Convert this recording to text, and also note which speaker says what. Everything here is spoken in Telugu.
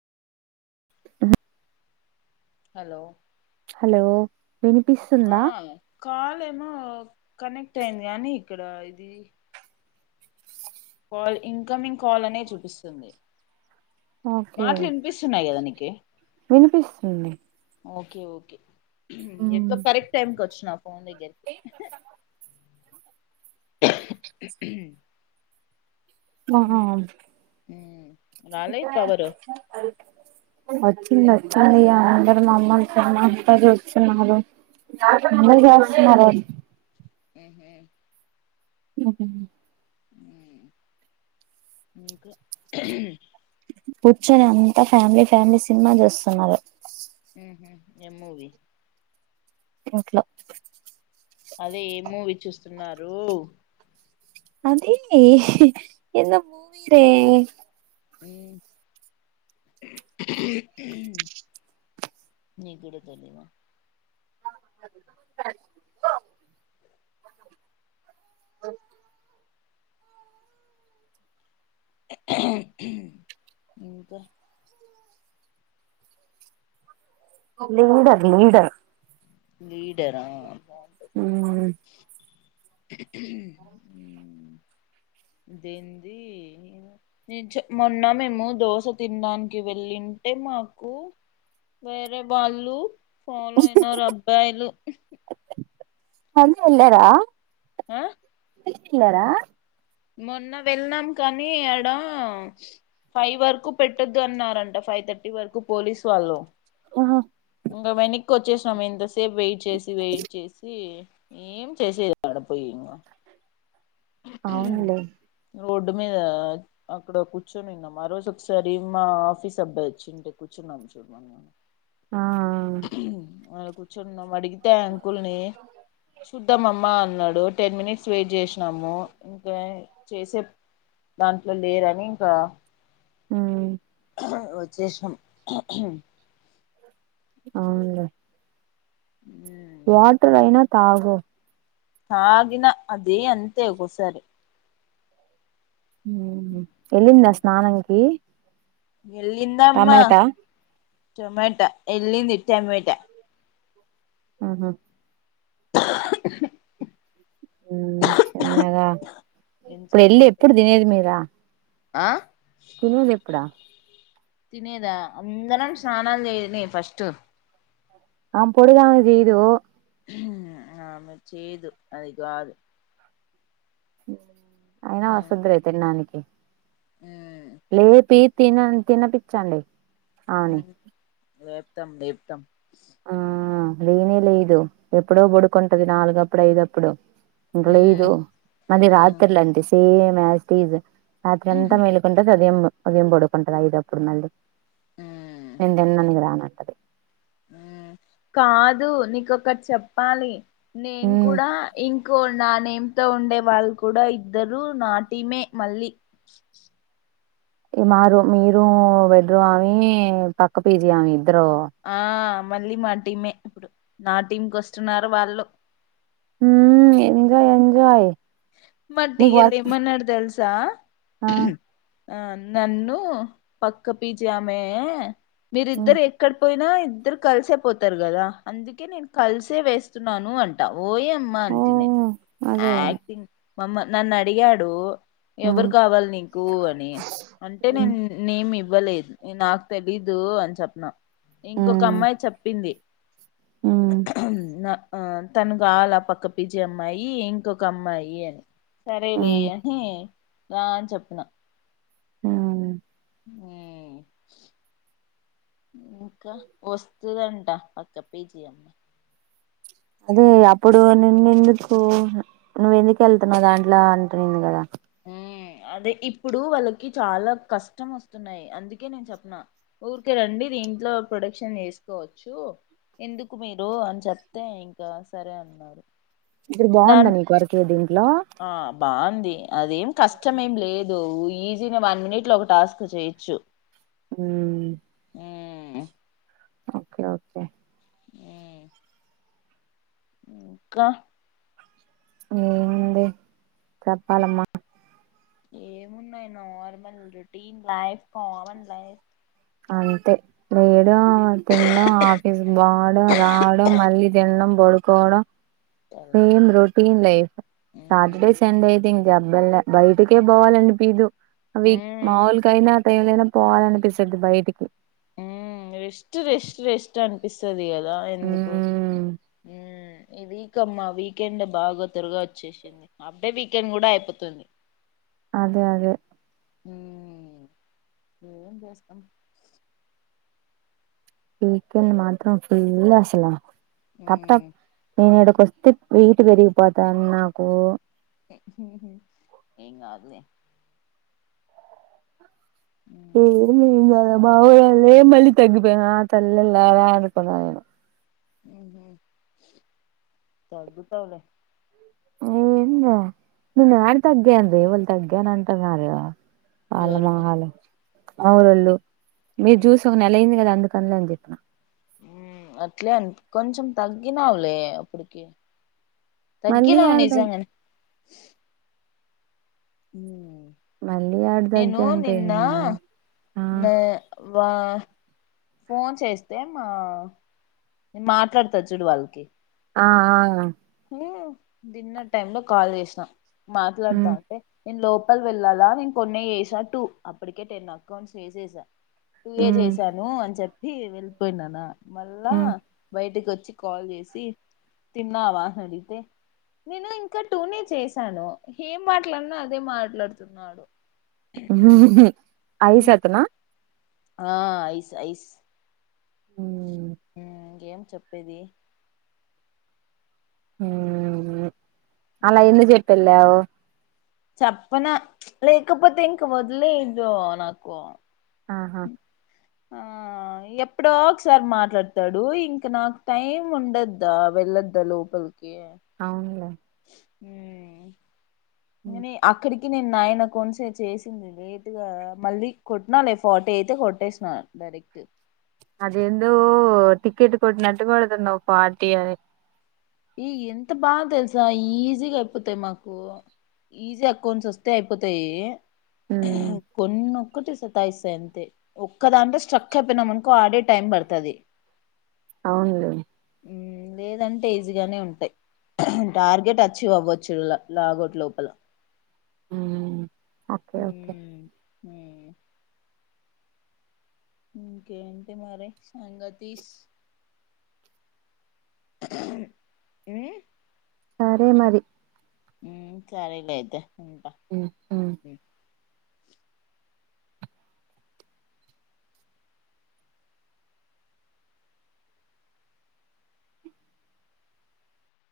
Speaker 1: ఆ
Speaker 2: హలో
Speaker 1: హలో
Speaker 2: ఆ
Speaker 1: వినిపిస్తుందా
Speaker 2: కాలమో కనెక్ట్ అయింది కాగానీ ఇక్కడ ఇది కాల్ ఇన్కమింగ్ కాల్ అనే చూపిస్తుంది
Speaker 1: ఓకే
Speaker 2: మాటలు వినిపిస్తున్నాయి కదా నీకి
Speaker 1: వినిపిస్తుంది
Speaker 2: ఓకే ఎక్కు కరెక్ట్ టైంకి వచ్చు నా ఫోన్ దగ్గరికి హే
Speaker 1: ఆహా
Speaker 2: ఉమ్
Speaker 1: ఇ
Speaker 2: రాలే పవరు
Speaker 1: వచ్చింది అందరూ మమ్మల్ని సమ అంతా చూస్తున్నారు వస్తున్నారుర
Speaker 2: ఉ
Speaker 1: ఆ
Speaker 2: క
Speaker 1: కూర్చొని అంతా ఫ్యామిలీ ఫ్యామిలీ సినిమా చూస్తున్నరూ
Speaker 2: ఏమవి
Speaker 1: ఇట్లా
Speaker 2: అదే ఏ మూవీ చూస్తున్నారు
Speaker 1: అదే ఎన్న మూయరే
Speaker 2: న కూడాడ తెలివా
Speaker 1: సర అ
Speaker 2: ఇకా
Speaker 1: లీడర్ లీడర్
Speaker 2: లీడరా
Speaker 1: [unintelligible]
Speaker 2: అదేంది నౄను చౄమొన్న మేము దోశ తినడానికి వెళ్ళింటే మాకు వేరే వాళ్ళు ఫాలో అయినారు అ బ్బాయిలు
Speaker 1: అంద ఎల్లార
Speaker 2: ఆ
Speaker 1: లారా
Speaker 2: మొన్న వెళ్నాం కానీ అడ ఫైవ్ వరకు పెట్టొద్దు అన్నారంట ఫైవ్ థర్టీ వరకు పోలీసు వాళ్ళు
Speaker 1: ఓహ
Speaker 2: ఉంగ వెనిక్ వచ్చేసినాం ఇంతసేపు వెయిట్ చేసి వెయిట్ చేసి ఏం చేసేది అడ పోయి ఇంగ
Speaker 1: అవునులే
Speaker 2: రోడ్డు మీద అక్కడ కూర్చునిన్నాం ఆ రోజు ఒకసారి మా ఆఫీస్ అబ్బాయి వచ్చింటే కూర్చున్నాం చూడమ
Speaker 1: ఆ
Speaker 2: [inaudible] చున్నాం అడిగితే అంకుల్ని చూద్దామమ్మా అన్నాడు టెన్ మినిట్స్ వెయిట్ చేసినాము ఇంకా చేసే దాంట్లో లేరని ఇంకా
Speaker 1: ఉమ్
Speaker 2: వచ్చేషినం
Speaker 1: అవునులే
Speaker 2: ఉ
Speaker 1: వాటర్ అయినా తాగు
Speaker 2: తాగిన అదీ అంతే ఒకోసారి
Speaker 1: ఊహు ఎల్లిందా స్నానానికి
Speaker 2: ఎల్లిందమ్మా టొమటా ఎల్లింది టమేటా
Speaker 1: ఆహా
Speaker 2: [inaudible]
Speaker 1: ఉమ్ చిన్నగా
Speaker 2: ఎంతసేపుకి
Speaker 1: ఇప్పుడెళ్ళి ఎప్పుడు
Speaker 2: వస్తది
Speaker 1: తినేది మీరా
Speaker 2: ఆ
Speaker 1: తినేదెప్పుడా
Speaker 2: తినేదా అందనం స్నానాలు చేయనీ ఫస్టు
Speaker 1: ఆమె పొడుగామె చెయదూ
Speaker 2: ఆమె చేయదు అది కాదు
Speaker 1: అయినా
Speaker 2: మ్
Speaker 1: వసద్దిలే తిండానికి
Speaker 2: మ్
Speaker 1: లేపీ తినన్ తిన పిచ్చాండి
Speaker 2: అ లేేపుతాం లేేపుతాం
Speaker 1: ఆ లేనే లేదు ఎప్పుడో బడుకుంటది నాలుగప్పుడు అయిదప్పుడు లేదు
Speaker 2: మ్
Speaker 1: మల్లి
Speaker 2: మ్
Speaker 1: రాత్రిల్లంతే సేమ్ మాస్ స్క్వీసే రాత్రంతా
Speaker 2: మ్హ్
Speaker 1: మేల్కుంటా సదివిన్ను పొద్దున్న బడుకుంటాది ఐదప్పుడు మళ్ళీ
Speaker 2: మ్
Speaker 1: నేన్ [unintelligible] రానంటది
Speaker 2: కాదు నీకొకటి చెప్పాలి నేను
Speaker 1: మ్మ్
Speaker 2: కూడా ఇం కో నానేేమ్ తో ఉండే వాళ్ళు కూడా ఇద్దరు నా టీమే మళ్ళీ
Speaker 1: ఈ మా రూ మీరు బెడ్రూ ఆవి పక్క పీ జీ ఆమి ఇ
Speaker 2: ఆ మళ్ళీ మా టీమే ఇప్పుడు నా టీంకి వస్తున్నారు వాళ్ళు
Speaker 1: ఊ ఎంజాయ్ ఎంజాయ్
Speaker 2: మా టీ
Speaker 1: నీకు
Speaker 2: ఎల్
Speaker 1: వర్క్
Speaker 2: ఏమన్నాడు దెల్స్ తా
Speaker 1: ఆ!
Speaker 2: ఆ నన్ను పక్క పీ జీ ఆమె
Speaker 1: హ్మ్.
Speaker 2: మీరిద్దరు ఎక్కడ పోయి నా ఇద్దరు కలిసే పోతారు కదా అందుకే నేను కలిసే వేస్తున్నాను అంటావు పోయి అమ్మా ఆంటని
Speaker 1: ఓహ్! అదే.
Speaker 2: మమ్మ నన్ను అడిగాడు
Speaker 1: హ్మ్.
Speaker 2: ఎవరు కావాలి నీకు అని అంటే
Speaker 1: హ్మ్.
Speaker 2: నేను నేను ఇవ్వలేదు నాకు తెలీదు అని చెప్పిన ఇంకొక
Speaker 1: హ్మ్.
Speaker 2: అమ్మాయి చెప్పింది
Speaker 1: హ్మ్.
Speaker 2: తను కావాల పక్క పిజి అమ్మాయి ఇంకొక అమ్మాయి ఏ సరేలే
Speaker 1: హ్మ్.
Speaker 2: అని రా అని చెప్పిన
Speaker 1: ఆ
Speaker 2: ఇంకా వస్తుదంట పక్క పీజీ అమ
Speaker 1: అదే అప్పుడు నిన్న ఎందుకు నువ్వు ఎందుకు వెళ్తున్నావు దాంట్లో అంటునేంది కదా
Speaker 2: ఆ అదే ఇప్పుడు వాళ్ళకి చాలా కష్టం వస్తున్నాయి అందుకే నేను చెప్పన ఊరికే రండి దీంట్లో ప్రొడక్షన్ చేసుకోవచ్చు ఎందుకు మీరు అని చెప్తే ఇంకా సరే అన్నారు
Speaker 1: ఇప్పుడు బాగుందా
Speaker 2: దాన్
Speaker 1: నీకు కొరకే దిం
Speaker 2: ఆ బాగుంది అదేం కష్టమేం లేదు ఈజీనే వన్ మినిట్ లో ఒక టాస్క్ చేయొచ్చు
Speaker 1: అ
Speaker 2: హ
Speaker 1: ఓకే ఓకే
Speaker 2: కా
Speaker 1: ఏంది చెప్పాలమ్మా
Speaker 2: ఏమున్నాయి normal routine life common life
Speaker 1: అంతే నే లేయడం తిండం ఆఫీస్ బోడం రావడం మళ్ళీ తిడం బడు గోడ
Speaker 2: తెల్లారి
Speaker 1: సేమ్ రోటీన్ లైఫ్
Speaker 2: హ్మ్
Speaker 1: యబ్బల్లే బయటికే పోవాలనిపీదు అవి
Speaker 2: ఉమ్
Speaker 1: మాముల్ కైనా ఎవ్లైనా పోవాలనిపిస్ తది బయటికి
Speaker 2: రెస్ట్ రెస్ట్ రెస్ట్ అనిపిస్తది కదా ఎందుకు
Speaker 1: ఉమ్
Speaker 2: ఉమ్ ఈ వీకమ్మా వీకెండ్ బాగా త్వరగా వచ్చేసింది అప్పుడే వీకెండ్ కూడా అయిపోతుంది
Speaker 1: అదే అదే
Speaker 2: ఉమ్ ఏం చేస్తం
Speaker 1: వీకెండ్ మాత్రం ఫుల్ అసల టప్ టప్
Speaker 2: ఉమ్
Speaker 1: నేను ఎడక్ పస్తి హీటు పెరిగిపోతాంది నాకు
Speaker 2: ఉహూ ఏం కాదులే
Speaker 1: ఉమ్ మ్ ఇంగ బావాగారిదే మళ్ళి తగ్గిపోయా తల్లుల్లారా అనుకున్న నేను
Speaker 2: తగ్గుతవ్ లే
Speaker 1: [unintelligible] నేన్ ఎడా తగ్గన్వే ఎవళ్ తగ్గానంటున్నారు అల్లా
Speaker 2: ఎవరు
Speaker 1: మోహాల్లు మాఊరోళ్ళు మీరు
Speaker 2: ఉమ్
Speaker 1: జూసి ఒక నెల అయింది కదా అందుకని నేన్ చెప్పిన
Speaker 2: అట్లే అ కొంచెం తగ్గినవులే అప్పటికి
Speaker 1: మళ్ళీ
Speaker 2: తగ్గినవ్
Speaker 1: యాడ తగ్
Speaker 2: నిజంగన్ ఉమ్
Speaker 1: మళ్ళీ యాడ
Speaker 2: నేను
Speaker 1: తగ్గాను రే
Speaker 2: నిన్న
Speaker 1: నేను ఆ
Speaker 2: నా వా ఫోన్ చేస్తే మా మాట్లాడతద్ చూడు వాళ్ళకి
Speaker 1: ఆ ఆ
Speaker 2: తే డిన్నర్ టైమ్ లో కాల్ చేసినా
Speaker 1: మ్
Speaker 2: మాట్లాడ్తాంటే నేన్ లో ప్పల్ వెళ్ళలా నేను కొన్ని సట్టూ అప్పటికే టెన్ అకౌంట్స్ వేసేసా టూ ఎ
Speaker 1: మ్
Speaker 2: చేశాను అని చెప్ ఇ వెళ్ళిపోయినానా మళ్ళా
Speaker 1: మ్
Speaker 2: బయటికొ చ్చి కాల్ చేసి తిన్నావా అడిగితే నేను ఇంకా టూనే చేశాను ఏం మాట్లాడిన అదే మాట్లాడుతున్నాడు
Speaker 1: ఐసత్నా
Speaker 2: ఆ ఐస్ ఐస్
Speaker 1: ఉమ్
Speaker 2: మ్మ్ ఏం చెప్పేది
Speaker 1: మ్మ్ మ్ అలా ఎందుక్ చెప్పెల్లావ్
Speaker 2: చెప్పన లేకపోతే ఇంక వదిలేదు నాకు
Speaker 1: ఆహా
Speaker 2: ఆ ఎప్పుడో ఒకసారి మాట్లాడతాడు ఇంకా నాకు టైం ఉండద్దా వెళ్ళద్దా లోపలికి
Speaker 1: అవునులే
Speaker 2: హుమ్ ఇంగ నే అక్కడికి నేన్ నైన్ అకౌంట్స్ ఏ చేసింది లేట్గా మళ్ళీ కొట్నాలే ఫార్టీ అయితే కొట్టేసిన డైరెక్ట్
Speaker 1: అదెందో టికెటు కొటినట్టు కొడుతున్నావ్ ఫార్టీ అని
Speaker 2: ఈ ఎంత బాగా తెలుసా ఈజీగా అయిపోతాయి మాకు ఈజీ అకౌంట్స్ వస్తే అయిపోతాయి
Speaker 1: మ్
Speaker 2: కొన్ను ఒకటి సతాయిస్తయ్ అంతే ఒక్కదాంతో స్ట్రక్ అయిపోయినాం అనుకో ఆడే టైం పడతది
Speaker 1: అవునులే
Speaker 2: హమ్ లేదం టె ఈజీగానే ఉంటయ్ టార్గెట్ అచీవ్ అవ్వచ్చు ల లాగౌట్ లోపల
Speaker 1: హుమ్
Speaker 2: హమ్ హమ్ ఇంకేంటి మరి సంగతీస్ హమ్
Speaker 1: సరే మరి
Speaker 2: హోం సరేలే అయితే ఉంటా
Speaker 1: హం హం